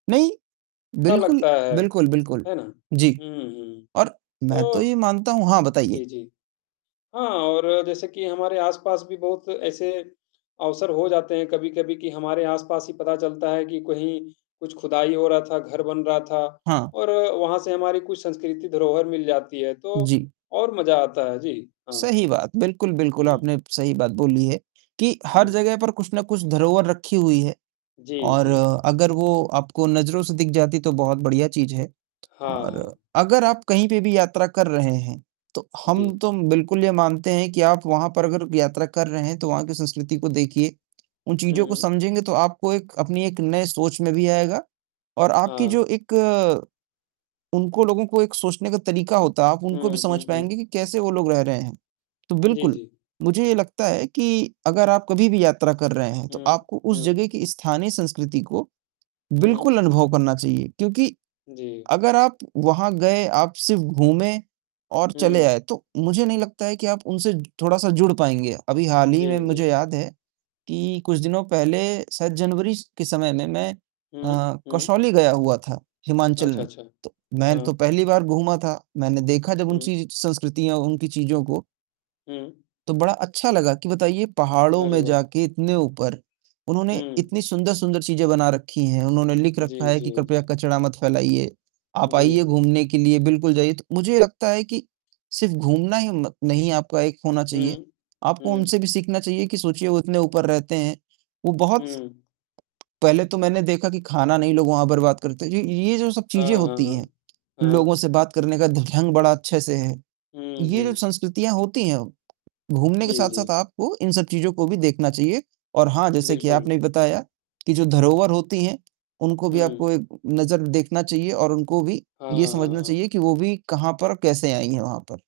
नहीं। अच्छा बिल्कुल, लगता है, बिल्कुल, बिल्कुल। है ना? जी, हुँ, हुँ। और मैं तो ये तो मानता हूँ हाँ जी, बताइए। जी। हाँ और जैसे कि हमारे आस-पास भी बहुत ऐसे अवसर हो जाते हैं कभी-कभी कि हमारे आसपास ही पता चलता है कि कहीं, कुछ खुदाई हो रहा था, घर बन रहा था हाँ। और वहाँ से हमारी कुछ संस्कृति धरोहर मिल जाती है तो जी। और मजा आता है। जी, हाँ। सही बात। बिल्कुल, बिल्कुल, हुँ। आपने सही बात बोली है कि हर हुँ। जगह पर कुछ न कुछ धरोहर रखी हुई है जी, और जी। अगर वो आपको नज़रों से दिख जाती तो बहुत बढ़िया चीज़ है हाँ, हाँ। और अगर आप कहीं पे भी यात्रा कर रहे हैं, तो हम जी। तो बिल्कुल ये मानते हैं कि आप वहाँ पर अगर यात्रा कर रहे हैं तो वहाँ की संस्कृति को देखिए, उन चीज़ों हुँ, को हुँ। समझेंगे तो आपको एक, अपनी एक नई सोच में भी आएगा और आपकी हाँ। जो एक उनको लोगों को एक सोचने का तरीका होता है, आप उनको भी हुँ, समझ हुँ, हुँ। पाएँगे कि कैसे वो लोग रह रहे हैं, तो जी, बिल्कुल, जी। मुझे ये लगता है कि अगर आप कभी भी यात्रा कर रहे हैं, तो हुँ, आपको उस हुँ। जगह की स्थानीय संस्कृति को हुँ। बिल्कुल अनुभव करना चाहिए क्योंकि जी। अगर आप वहाँ गए, आप सिर्फ़ घूमे और चले हुँ। आए तो मुझे नहीं लगता है कि आप उनसे थोड़ा-सा जुड़ पाएँगे। अभी हाल ही में जी, मुझे जी। याद है कि कुछ दिनों पहले शायद जनवरी के समय में मैं हुँ, अ, हुँ। कसौली गया हुआ था हिमाचल अच्छा, में, अच्छा। तो मैं तो हाँ। पहली बार घूमा था, मैंने देखा जब हुँ। उनकी संस्कृतियाँ, उनकी चीज़ों को हुँ। तो बड़ा अच्छा लगा कि बताइए पहाड़ों अरे में वाह! जाकर इतने ऊपर, उन्होंने हुँ। इतनी सुंदर-सुंदर चीजें बना रखी हैं, उन्होंने लिख रखा जी, है जी, कि कृपया जी। कचरा मत फैलाइए। आप आइए जी। घूमने के लिए बिल्कुल जाइए तो मुझे लगता है कि, सिर्फ़ घूमना ही नहीं आपका एक होना चाहिए, हुँ। आपको हुँ। उनसे भी सीखना चाहिए कि सोचिए वो इतने ऊपर रहते हैं। वो बहुत हुँ। पहले तो मैंने देखा कि खाना नहीं लोग वहाँ बर्बाद करते ये ये जो सब चीज़ें हाँ, हाँ, होती हाँ। हैं, हाँ। लोगों से बात करने का ढँग बड़ा अच्छे से है, हुँ, ये जो हुँ। संस्कृतियाँ होती हैं, घूमने के जी, साथ-साथ जी। आपको इन सब चीज़ों को भी देखना चाहिए और हाँ, जैसे कि बिल्कुल। आपने बताया, कि जो धरोहर होती हैं उनको भी आपको हुँ। एक नज़र देखना चाहिए और उनको भी हाँ, ये हाँ, समझना हाँ। चाहिए कि वो भी कहाँ पर कैसे आई हैं वहाँ पर।